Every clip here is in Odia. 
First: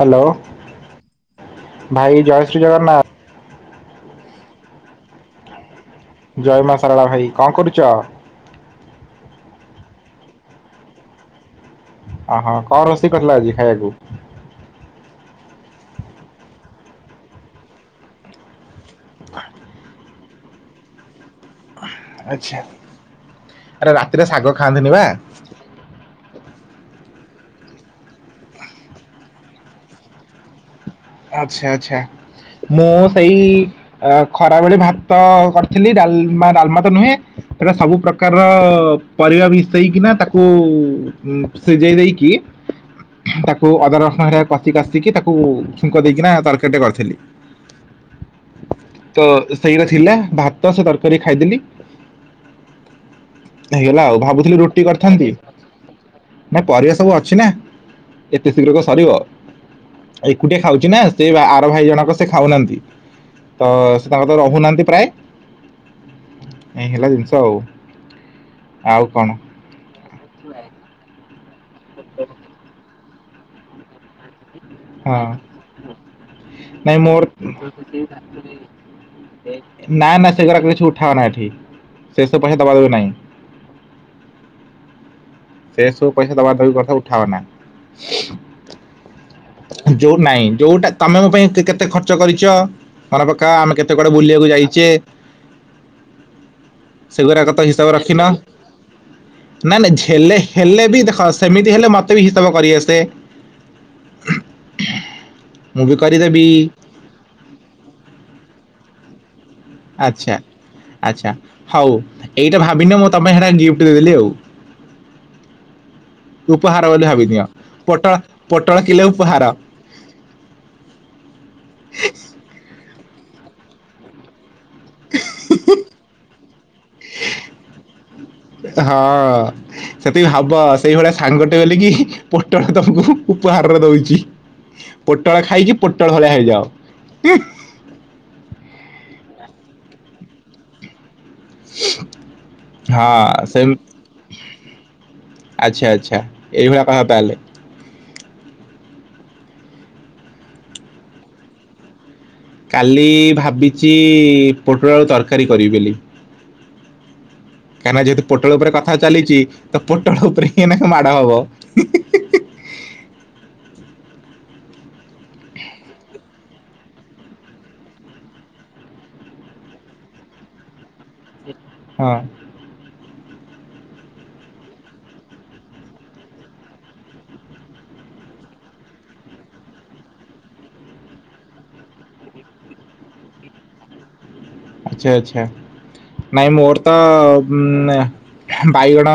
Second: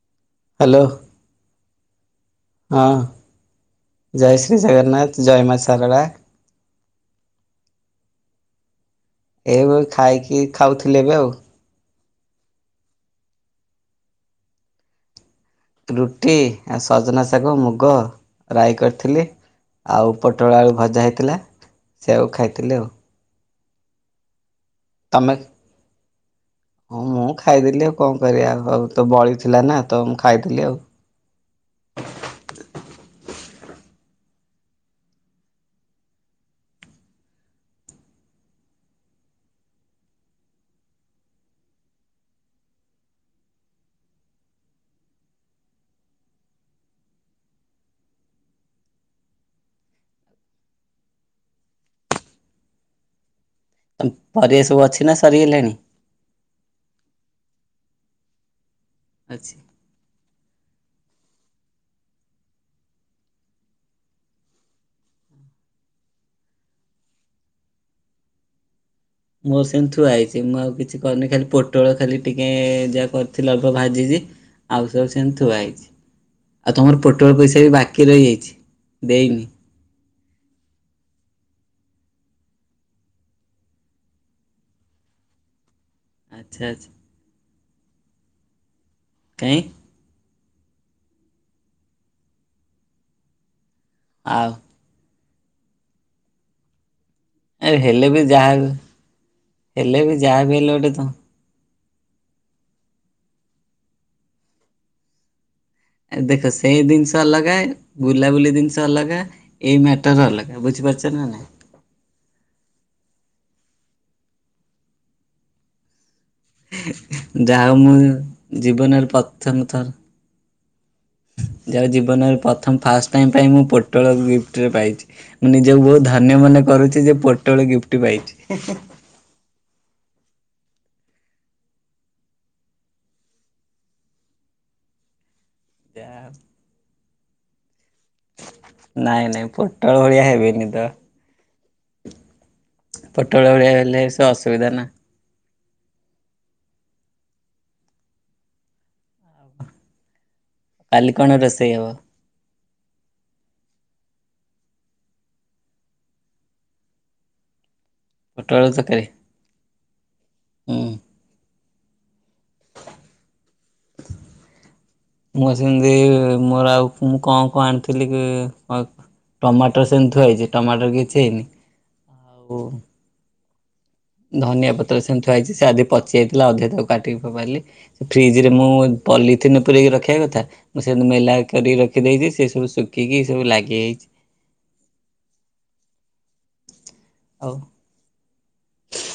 ହାଲୋ। ହାଲୋ। ଭାଇ ଜୟ ହଁ, ଜଗନ୍ନାଥ ଜୟ ଶ୍ରୀ ଜଗନ୍ନାଥ, ଜୟ ମା ଶାରଳା। ଜୟ ମା ସାରଳା ଭାଇ, କଁ କରୁଚ? ଏଇ, ଏବେ ଖାଇକି ଖାଉଥିଲି, ଏବେ ଆଉ। ଅହଁ, କଁ ରୋଷେଇ କରିଥିଲ ଆଜି ଖାଇଆକୁ? ରୁଟି ଆ ସଜନା ଶାଗ, ମୁଗ ରାଇ କରିଥିଲି। ଆଉ ପୋଟଳ ଆଳୁ ଭଜା ହେଇଥିଲା। ସେଆକୁ ଆଚ୍ଛା, ଖାଇଥିଲି ଆଉ ଆରେ ରାତିରେ ଶାଗ ଖାଆନ୍ତିନି ବା। ତମେ ହଁ, ମୁଁ ଖାଇଦେଲି ଆଉ। କଁ କରିବା? ଆଉ ତ ବଳିଥିଲା ନା, ତ ମୁଁ ଖାଇଦେଲି ଆଉ। ଆଚ୍ଛା ଆଚ୍ଛା ମୁଁ ସେଇ ଆଉ ଖରାବେଳେ ଭାତ-ଅ କରିଥିଲି ଡାଲ୍-ମା ଡାଲ୍ମା ତ ନୁହେଁ ସେଟା ସବୁ ପ୍ରକାରର-ଅ ପରିବା ମିଶେଇକି ନା ତାକୁ-ଉ ଉଁ ସିଝେଇ ଦେଇକି ତାକୁ ଅଦାରସଣରେ କଷି କାଷିକି ତାକୁ-ଉ ଛୁଙ୍କ ଦେଇକିନା ତରକାରୀଟେ କରିଥିଲି। ତ ସେଇଟା ଥିଲା ଭାତ ସେ ତରକାରୀକି ଖାଇଦେଲି। ହେଇଗଲା ଆଉ ଭାବୁଥିଲି ପରିବା ସବୁ ରୁଟି ଅଛି ନା କରିଥାନ୍ତି। ସରିଗଲାଣି? ନା ପରିବା ସବୁ ଅଛିନା ଏତେ ଶୀଘ୍ର କଣ ସରିବ। ଅଛି। ଏକୁଟିଆ ଖାଉଚି ନା ସେ ବା ଆର ଭାଇ ଜଣକ ସେ ଖାଉନାନ୍ତି। ତ-ଅ ସେ ତାଙ୍କ ତ ରହୁନାନ୍ତି ପ୍ରାୟେ। ଏଇ ହେଲା ଜିନିଷ ଆଉ, ଆଉ କଣ? ମୋର ସେମ୍ ଥୁଆଇଛି ମୁଁ ଆଉ କିଛି କରିନି ଖାଲି ପୋଟଳ ଖାଲି ଟିକେ-ଏ ଯା କର୍ [unintelligible] ଭାଜିଚି ଆଉ ସବୁ ହଁ ସେମତି ଥୁଆ ହେଇଚି। ଆଉ ନାଇଁ ତମର ମୋର ପୋଟଳ ପଇସା ବି ବାକି ରହିଯାଇଛି ଦେଇନି। ନା ନା ସେଗୁଡ଼ାକ କିଛି ଉଠାଅନା ଏଠି ସେଇ ସବୁ ପଇସା ଦେବା ଦେବି ନାହିଁ। ସେଇ ସବୁ ପଇସା ଦେବା ଆଚ୍ଛା ଦେବି ଆଚ୍ଛା କଥା ଉଠାଅନା। [inaudible] ଯୋଉ ନାଇଁ ଯୋଉଟା ତମେ ମୋ ପାଇଁ କେ-କେତେ ଖର୍ଚ୍ଚ କରିଚ। ମନେ ପକା ଆମେ କେତେ କୁଆଡେ ଆଉ ବୁଲିବାକୁ ଯାଇଚେ? ସେଗୁଡାକ ତ ଏ ହିସାବ ହେଲେ ବି ରଖିନ ଯାହା ନାଇ ନାଇଁ ହେଲେ ବି ଝେଲେ ଯାହା ହେଲେ ଗୋଟେ ବି ତ [unintelligible] ସେମିତି ହେଲେ ମତେ ବି ହିସାବ କରିଆସେ। [inaudible] କରିଦେବି ଦେଖ ସେଇ ଜିନିଷ ଅଲଗା ବୁଲାବୁଲି ଜିନିଷ ଅଲଗା। ଏଇ ମ୍ୟାଟର ଆଚ୍ଛା ଅଲଗା ବୁଝିପାରୁଛ ନା ଆଚ୍ଛା ନାଇଁ। ହଉ ଏଇଟା ଭାବିନ ମୁଁ ତମେ ସେଟା ଗିଫ୍ଟ ଦେଇଦେଲି ଆଉ। ଉପହାର ବୋଲି ଭାବିନିଅ ଯାହା ହଉ ମୁଁ ପୋଟଳ ପୋଟଳ କିଲୋ ଜୀବନରେ ଉପହାର ପ୍ରଥମ ଥର ଯାହା ହଉ ଜୀବନରେ ପ୍ରଥମ ଫାଷ୍ଟ ଟାଇ ପାଇଁ ମୁଁ ପୋଟଳକୁ ଗିଫ୍ଟରେ ପାଇଛି। ମୁଁ ନିଜକୁ ବହୁତ ଧନ୍ୟ ମନେ କରୁଛି ଯେ ପୋଟଳ ଗିଫ୍ଟ ପାଇଛି। ହଁ। ସେତିକି ହେବ ସେଇଭଳିଆ ସାଙ୍ଗଟେ ବଲିକି ପୋଟଳ ତମକୁ ଉପହାରରେ ଦଉଛି। ପୋଟଳ ଖାଇକି ପୋଟଳ ଭଳିଆ ହେଇଯାଉ। ନାଇଁ ନାଇଁ ପୋଟଳ ଭଳିଆ ହେବେନି ତ। ହଁ ପୋଟଳ ଭଳିଆ ସେମ ହେଲେ ସେ ଅସୁବିଧା ନା। ଆଚ୍ଛା ଆଚ୍ଛା ଏଇଭଳି କହତାହେଲେ। କାଲି କଣ ରୋଷେଇ ହେବ? କାଲି ଭାବିଛି ପୋଟଳ ଆଳୁ ତରକାରୀ କରିବି ବୋଲି। କାହିଁକିନା ଯେହେତୁ ପୋଟଳ ଉପରେ କଥା ଚାଲିଛି ତ ପୋଟଳ ଉପରେ ହିଁ ନା ହୁଁ। ମାଡ଼ ହବ। ମୁଁ ସେମିତି ମୋର ଆଉ ମୁଁ କଣ କଣ ଆଣିଥିଲି କି କ ଟମାଟ ସେମିତି ଥୁଆ ହେଇଛି ଟମାଟର କିଛି ହେଇନି। ହଁ ଧନିଆ ପତ୍ର ସେମିତିଆ ଥୁଆହେଇଛି ସେ ଆଜି ପଚିଯାଇଥିଲା ଅଧା ତାକୁ କାଟିକି ପକାଇଲି। ଫ୍ରିଜ ରେ ମୁଁ ପଲିଥିିନ ପୂରେଇକି ରଖିବା କଥା ମୁଁ ସେ ମେଲା କରିକି ରଖିଦେଇଛି ସେ ସବୁ ଶୁଖିକି ସବୁ ଲାଗିଯାଇଛି। ଆଚ୍ଛା ଆଚ୍ଛା ନାଇ ମୋର ତ ଆଉ ବାଇଗଣ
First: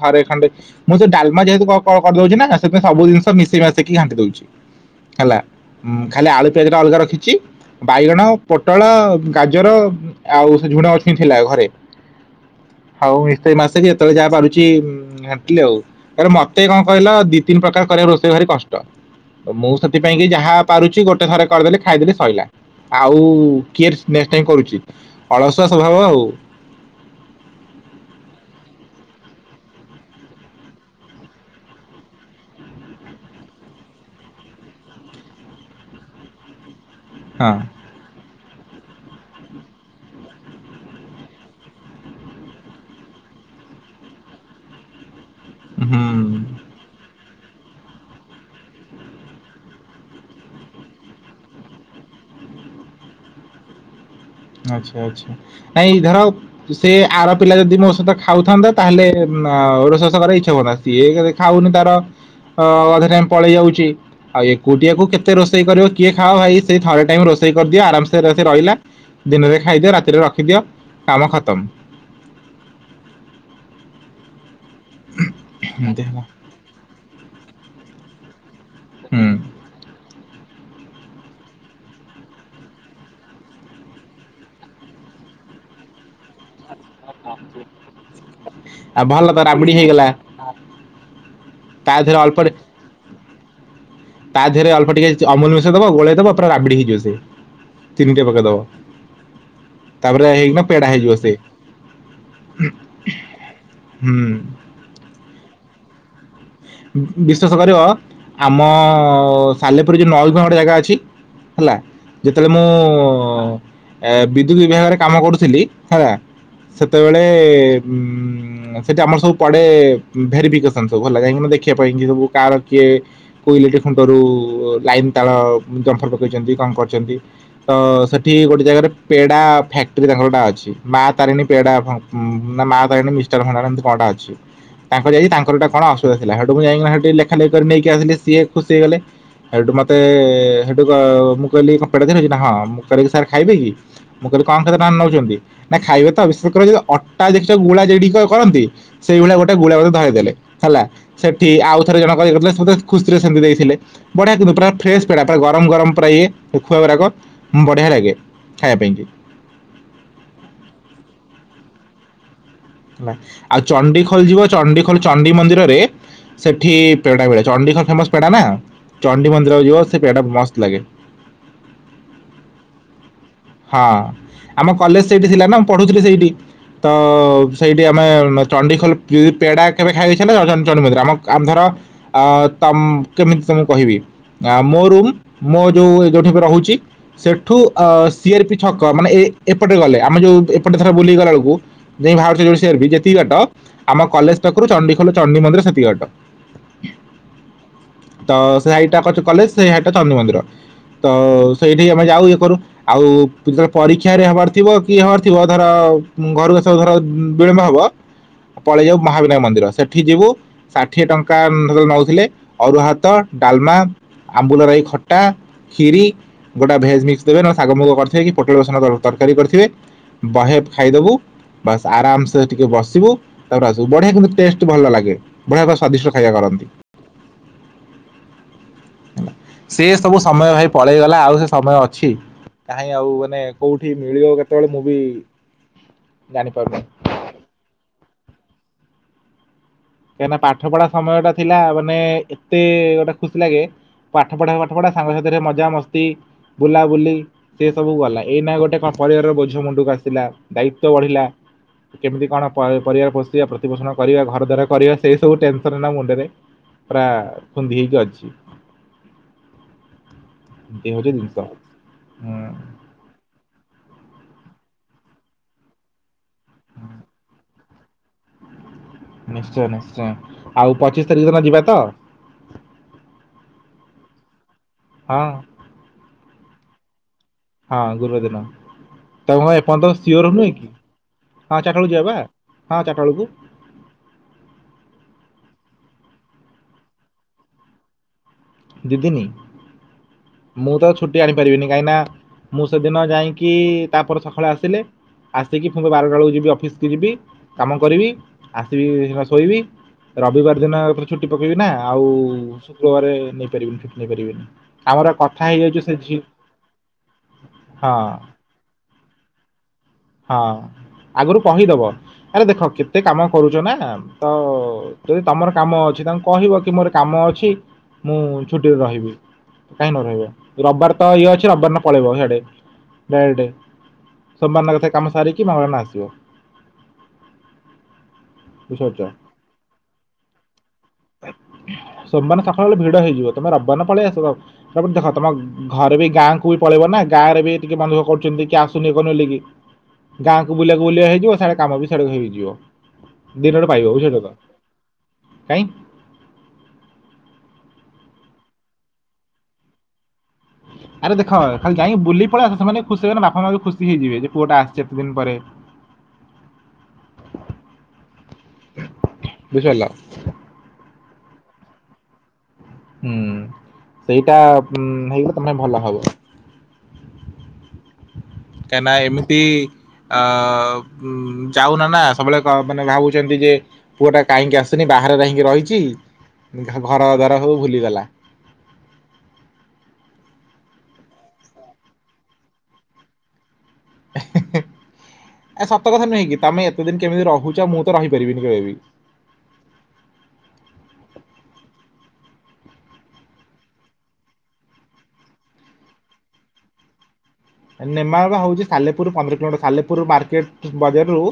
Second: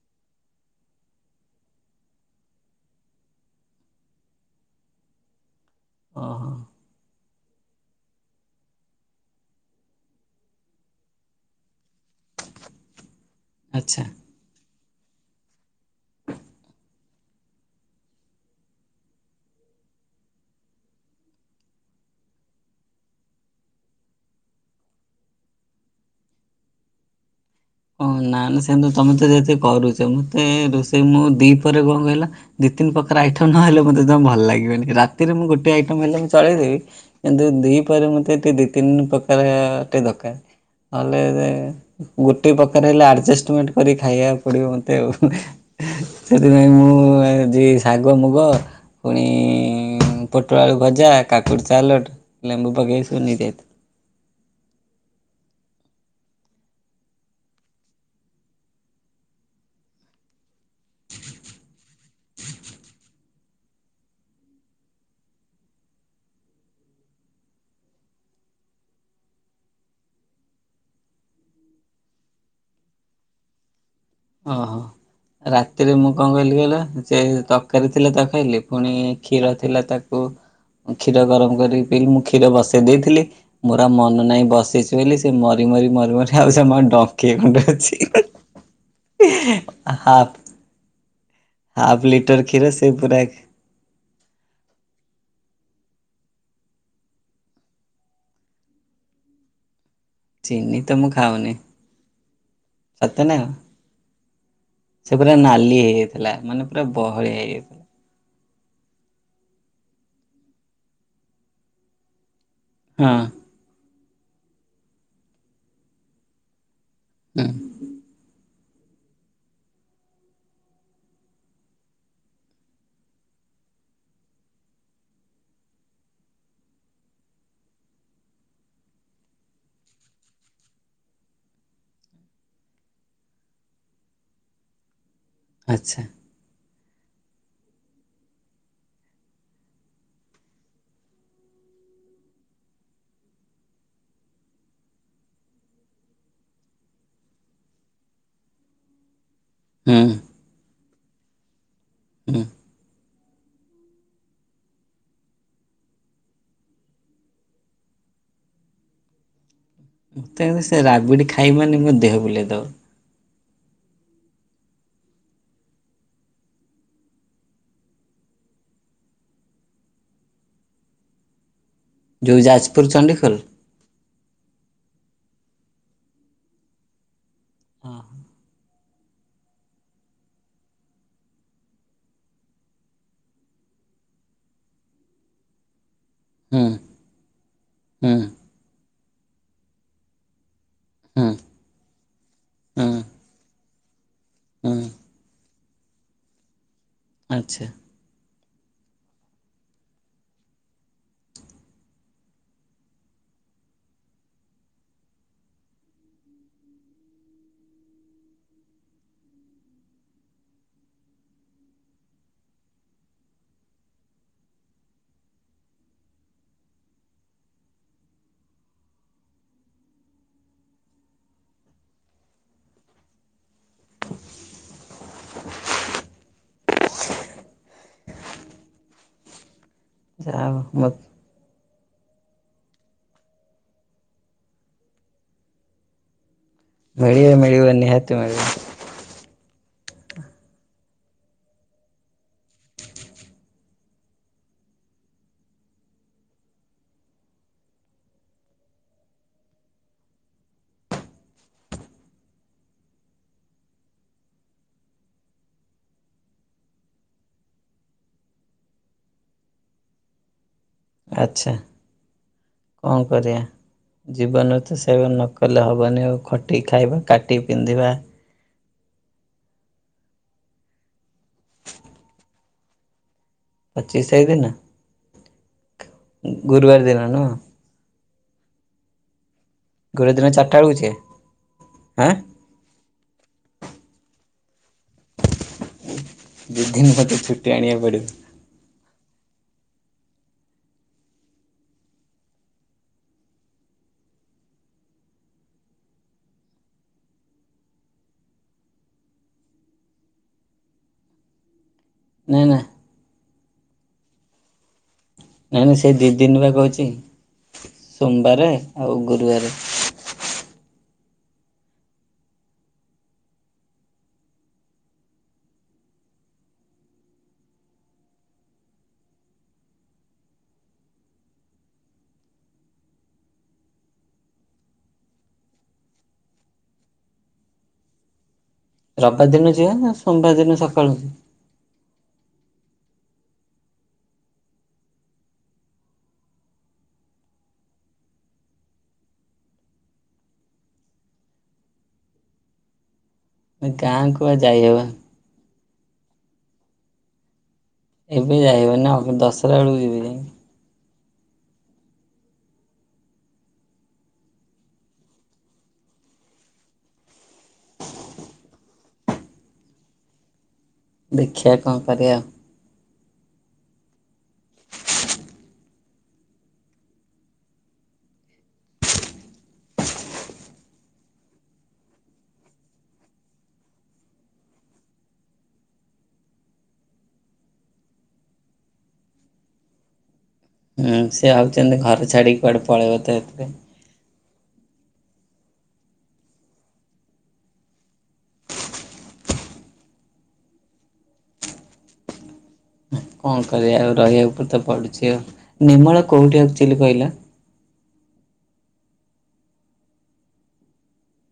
ଥରେ ଖାେ ମୁଁ ସେ ଡାଲମା ଯେହେତୁ କରିଦଉଛି ନା ସେଥିପାଇଁ ସବୁ ଜିନଷ ମିଶେଇ ମାସେଇକି ଘାଣ୍ଟିଦଉଛି। ହେଲା ଖାଲି ଆଳୁ ଓହୋ ପିଆଜ ଟା ଅଲଗା ରଖିଛି ବାଇଗଣ ପୋଟଳ ଗାଜର ଆଉ ସେ ଝୁଣା ଅଛନ୍ତି ଥିଲା ଘରେ। ହଉ ମୁ ନିଶ ମାସକ ଆଚ୍ଛା। ଯେତେବେଳେ ଯାହା ବାରୁଛି ଆଉ ମତେ କଣ କହିଲ ଦି ତିନି ପ୍ରକାର କରିବାକୁ ରୋଷେଇ ଭାରି କଷ୍ଟ। ମୁଁ ସେଥିପାଇଁ କି ଯାହା ପାରୁଛି ଗୋଟେ ଥରେ କରିଦେଲି ଖାଇଦେଲି ଶୋଇଲା ଆଉ କିଏ ନେକ୍ସଟ ଟାଇମ କରୁଛି ଅଳସୁଆ ସ୍ୱଭାବ ଆଉ। ଓ ନା ନା ସେମିତି ତମେ ତ ଯେତେ କରୁଛ ମତେ ରୋଷେଇ ମୁଁ ଦି ପରେ କଣ କହିଲ। ଦି ତିନି ପ୍ରକାର ଆଇଟମ୍ ନହେଲେ ମୋତେ ଭଲ ଲାଗିବନି ରାତିରେ ମୁଁ ଗୋଟେ ଆଇଟମ ହେଲେ ମୁଁ ଚଳେଇଦେବି। ଏନ୍ତ ହଁ ଦ୍ୱୀପ ମତେ ଦି ତିନି ପ୍ରକାରେ ଦରକାର ନହଲେ ଗୋ ରୁଟି ପକ ହେଲେ ଆଡ଼ଜଷ୍ଟମେଣ୍ଟ କରି ଖାଇବା ପିବ ମତେ ଆଉ ହୁଁ ସେଥିପାଇଁ ମୁଁ ଶାଗ ମୁଗ ପୁଣି ପୋଟଳ ଆଳୁ ଭଜା କାକୁଡ଼ି ସାଲଟ ଲେମ୍ବୁ ପକେଇ ସବୁ ନେଇଯାତୁ ଆଚ୍ଛା ଆଚ୍ଛା ନାଇଁ ଧର ସେ ଆର ପିଲା ଯଦି ମୋ ସହିତ ଖାଉଥାନ୍ତା ତାହେଲେ ଔଶସ କର ଇଚ୍ଛା ହଉନ୍ତା ସିଏ କେ ଖାଉନି ତାର ଅ ଅଧେ ଟାଇମ ପଳେଇ ଯାଉଛି। ଆଉ ଏକୁଟିଆକୁ କେତେ ରୋଷେଇ କରିବ କିଏ ଖାଅ ଭାଇ ସେଇ ଥରେ ଟାଇ ରୋଷେଇ କରିଦିଅ ଆରାମ ସେ ରହିଲା। ଦିନରେ ଖାଇଦିଅ ରାତିରେ ରଖିଦିଅ କାମ ଖତମ। ଓହୋ ରାତିରେ ଏମିତି ମୁଁ ହେଲା କଣ କହିଲି କହିଲ ସେ ତରକାରୀ ଥିଲା ତ ଖାଇଲିି। ପୁଣି ହୁଁ କ୍ଷୀର ଥିଲା ତାକୁ କ୍ଷୀର ଗରମ କରିକି ପିଇଲି ମୁଁ କ୍ଷୀର ବସେଇ ଦେଇଥିଲି। ମୋର ଆଉ ମନ ନାହିଁ ବସଛି ବୋଲି ସେ ମରି ମରି ମରି ମରି ଆଉ ସେର ଡଙ୍କୀଏ ଖଣ୍ଡେ ଅଛି। ଆଉ ଭଲ ତ ରାବିଡି ହେଇଗଲା। ତା ହାଫ ଦେହରେ ଅଳ୍ପ ଲିଟର ଟି- କ୍ଷୀର ସେ ପୁରା ତା ଧେଅରେ ଅଳ୍ପ ଟିକେ ଚ ଅମୁଲ ମିଶେଇ ଦବ ଗୋଳେଇ ଦବ ପୁରା ରାବିଡି ହେଇଯିବ ସେ। ଚିନି ଟିକେ ପକେଇଦବ। ତାପରେ ହେଇକିନା ଚିନି ପେଡା ତ ମୁଁ ହେଇଯିବ ସେ ଖାଉନି ସତ ନା ହୁଁ। ସେ ପୁରା ନାଲି ହେଇଯାଇଥେଲା ମାନେ ପୁରା ବହଳିଆ ବିଶ୍ୱାସ ହେଇଯାଇ କରିବ ଆମ ସାଲେପୁରରେ ଯୋଉ ନଇଗୁଆଁ ଗୋଟେ ଜାଗା ଅଛି ହେଲା। ଯେତେବେଳେ ମୁଁ ହଁ ଏ ବିଦୁତୁ ବିଭାଗରେ କାମ କରୁଥିଲି ହେଲା। ସେତେବେଳେ ହୁଁ ଉଁ ସେଟି ଆମର ସବୁ ପଡେ ଉଁ ଭେରିପିକେସନ ସବୁ। ଭଲ ଯାଇଁକିନା ଦେଖିବା ପାଇଁକି ସବୁ କାଆର କିଏ କୋଉ ଇଲେକ୍ଟ୍ରି ଖୁଣ୍ଟରୁ ଲାଇନ୍ ତାର ଜମ୍ଫର୍ ପକେଇଚନ୍ତି କଣ କରିଚନ୍ତି। ତ ସେଠି ଗୋଟେ ଜାଗାରେ ପେଡା ଫ୍ୟାକ୍ଟ୍ରି ତାଙ୍କର ଗୋଟା ଅଛି ମା ତାରିଣୀ ପେଡା ଫା ଉଁ ନା ମା ତାରିଣୀ ମିଷ୍ଟାନ ଭଣ୍ଡାର ଏମିତି କଁ ଗୋଟା ଅଛି ତାଙ୍କ ଯାଇକି ତାଙ୍କର ଗୋଟା କଣ ଆଚ୍ଛା ଅସୁବିଧା ଥିଲା ହେଠୁ ମୁଁ ଯାଇଁକିନା ହେଠି ଲେଖାଲେଖି କରି ନେଇକି ଆସିଲି ସିଏ ଖୁସି ହେଇଗଲେ। ହେଇଠୁ ମତେ ହେଠୁ କଁ ମୁଁ କହିଲି କଁ ପେଡା ଖାଇବେ କି ନା ହଁ ମୁଁ କଇଲି ସାର୍ ଖାଇବେ କି? ମୁଁ କହିଲି କଁ କେତେ ଟଙ୍କାର ନଉଚନ୍ତି? ନା ଖାଇବେ ତ ବିଶେଷ କରି ଅଟା ଦେଖିଚ ଗୁଳା ଯେଡିକ କରନ୍ତି। ସେଇ ଭଳିଆ ଗୋଟେ ଗୁଳା ମତେ ହୁଁ ଧଏଇଦେଲେ ହେଲା ସେଠି ଆଉ ଥରେ ଜଣଙ୍କର ଇଏ ହୁଁ କରୁଥିଲା ସିଏ ମତେ ଖୁସ୍। ତିରେ ସେମତି ଦେଇଥିଲେ ବଢିଆ କିନ୍ତୁ ପୁରା ଫ୍ରେସ୍ ପେଡା ତାକୁ ଗରମ ଗରମ ପୁରା ଇଏ ଖୁଆ ଗୁରାକ। ଉଁ ବଢିଆ ଲାଗେ ଖାଇବା ପାଇଁକି। ମତେ କିନ୍ତୁ ସେ ରାବିଡି ଖାଇବି ମାନେ ମୋ ଦେହ ବୁଲେଇ ଦବ। ହେଲା ଆଉ ଚଣ୍ଡିଖୋଲ ଯିବ ଚଣ୍ଡିଖୋଲ ଚଣ୍ଡୀ ମନ୍ଦିରରେ ସେଠି ପେଡା ମିଳେ ଚଣ୍ଡିଖୋଲ ଫେମସ୍ ପେଡା ନା ଚଣ୍ଡି ମନ୍ଦିର ଯିବ ସେ ପେଡା ମସ୍ତ ଲାଗେ। ଯୋଉ ଯାଜପୁର ଚଣ୍ଡିଖୋଲ? ହଁ ଆମ କଲେଜ ସେଇଠି ଥିଲା ନା ମୁଁ ପଢୁଥିଲି ସେଇଠି ତ ସେଇଠି ଆମେ ହୁଁ ଚଣ୍ଡିଖୋଲ ପି ପେଡା କେବେ ଖାଇଆକୁ ଇଚ୍ଛା ହେଲେ [unintelligible] ଚଣ୍ଡୀ ମନ୍ଦିର ଆମ କ୍ ଆମ୍ ଧର ଅ ତମ୍ କେମିତି ତମୁକୁ କହିବି ଆ ମୋ ରୁମ୍ ମୋ ଯୋଉ ଏଇ ଯୋଉଠି ମୁଁ ରହୁଚି ହୁଁ ସେଠୁ ଅ ସି ଆର୍ ପି ଛ କ ମାନେ ଏ ଏପଟେ ଗଲେ ଆମେ ଯୋଉ ଏପଟେ ଧର ବୁଲିକି ହୁଁ ହୁଁ ଗଲାଳୁକୁ ଯାଇଁ ଭାରୁଚେ ଯୋଉ ସି ଆର୍ ପି ଯେତିକି ବାଟ ଆମ କଲେଜ ପାଖୁରୁ ହୁଁ ଚଣ୍ଡିଖୋଲ ଚଣ୍ଡୀ ମନ୍ଦିର ସେତିକି ବାଟ। ଆଚ୍ଛା। ତ ସେ ହାଇଟାକଚ୍ କଲେଜ ସେ ହାଇଟା ଚଣ୍ଡୀ ମନ୍ଦିର ତ ସେଇଠି ଆମେ ଯାଉ ଇଏ କରୁ। ଆଉ ପିଲର୍ ପରୀକ୍ଷା ହେରିକା ହବାର ଥିବ କି ହବାର ଥିବ ଧର ଉଁ ଘରକୁ ଆସିଆକୁ ଧର ଉଁ ବିଳମ୍ବ ହବ ପଳେଇ ଯାଉ ମହାବିନାୟକ ମନ୍ଦିର ସେଠି ଯିବୁ ଷାଠିଏ ଟଙ୍କା ଉଁ ହେତେବେଳେ ନଉଥିଲେ ଅରୁଆ ହାତ ଡାଲମା ଆମ୍ବୁଲ ରାଇ ଖଟା ଖିରୀ ଗୋଟେ ଭେଜ ମିକ୍ସ ଦେବେ ନ ଶାଗ ମୁଗ କରିଥିବେ କି ପୋଟଳ ବେସନ ତରକାରୀ କରିଥିବେ ବହେ ପ୍ ଖାଇଦବୁ ବାସ୍ ଆରାମସେ ଟିକେ ବସିବୁ। ତାପଡେ ଆସୁ ବଢିଆ କିନ୍ତୁ ଟେଷ୍ଟ ଭଲ ଲାଗେ ବଢିଆ ତ ସ୍ଵାଦିଷ୍ଟ ଖାଇବା କରନ୍ତି। ହେଲା ସେ ସବୁ ଯାହା ସମୟ ହଉ ଭାଇ ମ ପଳେଇଗଲା ଆଉ ସେ ସମୟ ଅଛି। କାହିଁ ଆଉ ମାନେ କୋଉଠି ମିଳିବ କେତେବେଳେ ମୁଁ ବି ଜାଣିପାରୁନି? ମିଳିବ ମିଳିବ ନିହାତି ମିଳିବ। କାଇଁନା ପାଠ ପଢା ସମୟଟା ଥିଲା ମାନେ ଏତେ ଗୋଟେ ଖୁସି ଲାଗେ ପାଠ ପଢାକୁ ପାଠ ପଢା ସାଙ୍ଗସାଥିରେ ମଜାମସ୍ତି ବୁଲାବୁଲି ସିଏ ସବୁ ଗଲା ଏଇନା ଗୋଟେ କଁ ପରିବାରର ବୋଝ ମୁଣ୍ଡୁକୁ ଆସିଲା ଦାୟିତ୍ଵ ବଢିଲା। କେମିତି କଣ ପ ଏ ପରିବାର ପୋଷିବା ପ୍ରତିପୋଷଣ କରିବା ଘରଦ୍ୱାର କରିବା ସେଇ ସବୁ ଟେନସନ୍ ଏଇନା ମୁଣ୍ଡେରେ ପୁରା ଖୁନ୍ଦି ହେଇକି ଅଛି। ଏ ହଉଚି ଜିନିଷ ଆଚ୍ଛା ହୁଁ। କଣ କରିଆ। ଜୀବନରେ ତ ସେଇଗୁରା ନକଲେ ହବନି ଆଉ ଖଟିକି ଖାଇବା କାଟିକି ପିନ୍ଧିବା ନିଶ୍ଚୟ ନିଶ୍ଚୟ ଆଉ ପଚିଶ ତାରିକ୍ ଯୋଉ ଦିନ ଯିବା ତ ପଚିଶ ତାରି ଦିନ? ହଁ। ଗୁରୁବାର ଦିନ ନୁହଁ? ହଁ ଗୁରୁବାର ଦିନ ତାଙ୍କ କଣ ଏପର୍ଯ୍ୟନ୍ତ ଗୁରୁବାର ଦିନ ସିଓର ଚାରିଟା ନୁହେଁ କି ବେଳକୁ ଯିବା ହଁ ଚାେଳକୁ ଆଁ। ଯବା। ହଁ ଚାଟା ବେଳକୁ। ଦୁଇ ଦିନ ମୋତେ ଛୁଟି ଆଣିବାକୁ ପଡ଼ିବ। ଦି ଦିନି ମୁଁ ତ ଛୁଟି ଆଣିପାରିବିନି କାହିଁକି ନା ମୁଁ ସେଦିନ ଯାଇକି ତାପରେ ସକାଳେ ଆସିଲେ ଆସିକି ପୁଣି ବାରଟ ବେଳକୁ ଯିବି ଅଫିସକ ଯିବି କାମ କରିବି ଆସିବିନା ଶୋଇବି ରବିବାର ଦିନ ଛୁଟି ପକେଇବି ନା ଆଉ ନା ନା ଶୁକ୍ରବାର ନେଇପାରିବିନି ୁଟି ନେଇ ପାରିବିନି ଆମର ନାଇଁ ନାାଇଁ ହେଇଯାଇଛୁ ସେ ଦୁଇ ଝି ଦିନ ବା କହୁଛି ହଁ ସୋମବାର ଆଉ ଗୁରୁବାର ହଁ ଆଗରୁ କହିଦବ ଆରେ ଦେଖ କେତେ କାମ କରୁଛ ନା ତ ଯଦି ତମର କାମ ଅଛି ତାଙ୍କୁ କହିବ କି ମୋର କାମ ଅଛି ମୁଁ ଛୁଟିରେ ରହିବି। କାହିଁ ନ ରହିବ ରବିବାର ତ ଇଏ ଅଛି ରବିବାର ନା ପଳେଇବ ସେଆଡେ ବେ ସୋମବାର ଦିନ କାମ ସାରିକି ମଙ୍ଗଳ ବାର ଦିନ ଆସିବ। ବୁଝିପାରୁଛ ରବାର ଦିନ ଯିବା ନା ସୋମବାର ଦିନ ସକାଳୁ? ସୋମବାର ସକାଳୁ ଭିଡ ହେଇଯିବ ତମେ ରବିବାର ପଳେଇ ଆସିବ। ତାପଟ ଦେଖ ତମ ଘରେ ବି ଗାଁକୁ ବି ପଳେଇବ ନା ଗାଁରେ ବି ଟିକେ ମନ ନ୍ଧୁଖ କରୁଛନ୍ତି କି ଆସୁନି ଇଏ କରୁନି ବୋଲିକି। ଗାଁକୁ ବୁଲିବାକୁ ବୁଲିବା ହେଇଯିବ, ସିଆଡେ କାମ ବି ସେଠକ ହେଇଯିବ ଦିନରେ ପାଇବ ଗାଁକୁ ବୁଝିଲ ତ। ବା ଯାଇହବନି। କାଇଁ ଏବେ ଯାଇଁନି ନା ଦଶରା ବେଳକୁ ଯିବି ଯାଇ। ଆରେ ଦେଖ ଖାଲି ଯାଇକି ବୁଲି ପଳେଇ ଆସ ସେମାନେ ଖୁସି ହେଇ ନା ବାପା ମା ଖୁସିଇଯିବ ଯେ ପୁଅଟା ଆସିଛି ଏତେ ଦିନ୍ ପରେ। [unintelligible] ବୁଝି ହେଲା। ଦେଖିବା କଣ କରିବା। ହୁଁ ସେଇଟା ହେଇଗଲେ ତମେ ଭଲ ହବ। କାହିଁ ନା ଏମିତି ଅ ଉ ଯାଉନା ନା ସବୁବେଳେ ମାନେ ଭାବୁଛନ୍ତି ଯେ ପୁଅ ଟା କାହିଁକି ଆସୁନି ବାହାରେ କାହିଁକି ରହିଛି, ଘର ଦ୍ଵାର ସବୁ ଭୁଲିଗଲା। ହୁଁ ସେ ହଉଛନ୍ତି ଘର ଛାଡିକି କୁଆଡେ ପଳେଇବ ତ ଏ ସତ କଥା ନୁହେଁ କିି ତମେ ଏତେ ଦିନ କେମିତି ରହୁଛ ମୁଁ ତ ରହିପାରିବିନି କେବେ ବି। କଣ କରିବା ଆଉ ରହିବା ଉପରେ ତ ପଡୁଛି ଆଉ। ନିର୍ମଳ କୋଉଠି ଆକ୍ଚଲି କହିଲା? ନେମା ହେଉଛି ସାଲେପୁରରୁ ପନ୍ଦର କିଲୋମିଟର ସାଲେପୁର ମାର୍କେଟ୍ ବଜାରରୁ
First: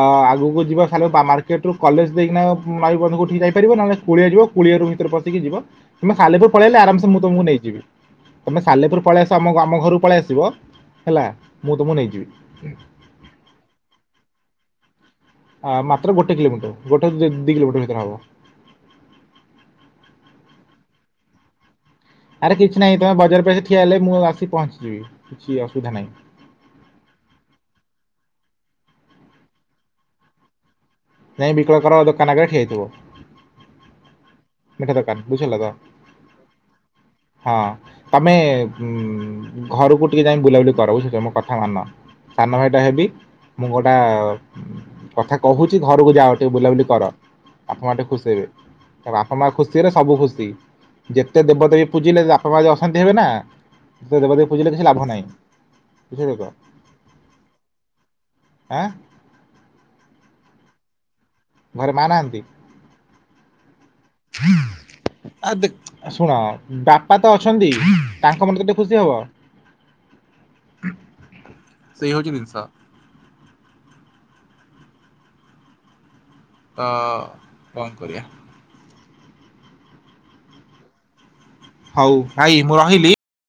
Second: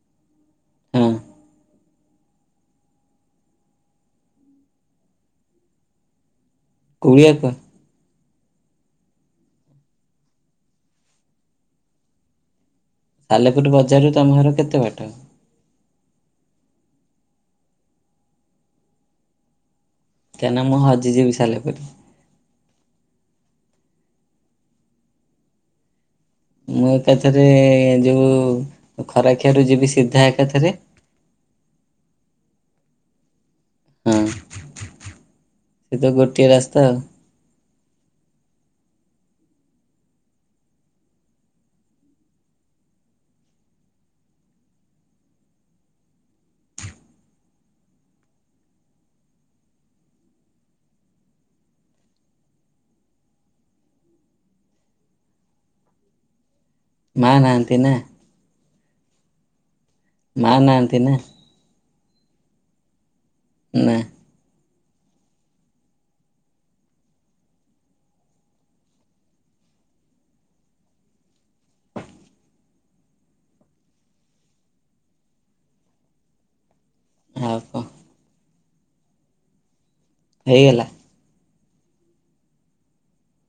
ଅ ଆଗକୁ ଯିବା ହଁ ଖା ମାର୍କେଟ ରୁ କଲେଜ ଦେଇକିନା ମାଇ ବନ୍ଧଙ୍କୁଠିକି ଯାଇପାରିବ ନହେଲେ କୁଳିଆ ଯିବ କୁଳିଆ ରରୁ ଭିତରେ ପଶିକି ଯିବ, ତମେ ସାଲେପୁର ପଳେଇଲେ ଆରାମସେ ମୁଁ ତୁମକୁ କୁଳିଆକୁ ନେଇଯିବି ତୁମେ ସାଲେପୁର ପଳେଇ ଆସ ଆମ ଆମ ଘରୁକୁ ପଳେଇ ଆସିବ ହେଲା ମୁଁ ତମକୁ ନେଇଯିବି। ସାଲେପୁର ବଜାରରୁ ତମ ଘର କେତେ ବାଟ? ଆ ମାତ୍ର ଗୋଟେ କିଲୋମିଟର, ଗୋଟେ ଦି କିଲୋମିଟର ଭିତରେ ହବ। କାଇଁନା ମୁଁ ହଜି ଯିବି ସାଲେପୁର ରେ। ଆରେ କିଛି ନାହିଁ ତମେ ବଜାର ପସ ଠିଆ ହେଲେ ମୁଁ ଆସି ପହଞ୍ଚିିବି। କିଛି ଅସୁବିଧା ନାହିଁ। ମୁଁ ଏକାଥରେ ଯୋଉ ଖରାଖିଆରୁ ଯିବି ସିଧା ଏକାଥରେ। ନାଇଁ ବିକଳ କର ଦୋକାନ ଆଗରେ ଠିଆ ହେଇଥିବ। ହୁଁ। ମିଠା ଦୋକାନ ବୁଝିଲ ତ। ସେ ତ ଗୋଟିଏ ରାସ୍ତା ଆଉ। ହଁ ତମେ ଉ ଘରକୁ ଟିକେ ଯାଇ ବୁଲାବୁଲି କର ବୁଝି ପାଇଲ, କଥା ମାନ। ସାନ ଭାଇଟା ହେବି ମୁଁ ଗୋଟା କଥା କହୁଛି ଘରକୁ ଯାଅ ଟିକେ ବୁଲାବୁଲି କର ବାପା ମା ଟିକେ ଖୁସି ହେବେ। ବାପା ମା ଖୁସି ହେଲେ ସବୁ ଖୁସି ଯେତେ ଦେବଦେବୀ ପୂଜିଲେ ବାପା ମା ଯେ ଅଶାନ୍ତି ହେବେ ନା ଦେବାଦେବୀ ପୂଜିଲ କିଛି ଲାଭ ନାହିଁ ବୁଝିଲେ ତ? ମା ନାହାନ୍ତି ନା? ଆଁ? ମା ନାହାନ୍ତି ନା। ଘରେ ମା ନାହାନ୍ତି? ନା। ଆ ଦେ ଶୁଣ ବାପା ତ ଅଛନ୍ତି ତାଙ୍କ ମନ ତ ଟିକେ ଖୁସି ହବ। ସେଇ ହଉଛି ଜିନିଷ। ତ କଣ କରିବା? ହେଇଗଲା। ହଉ ଭାଇ ମୁଁ ରହିଲି?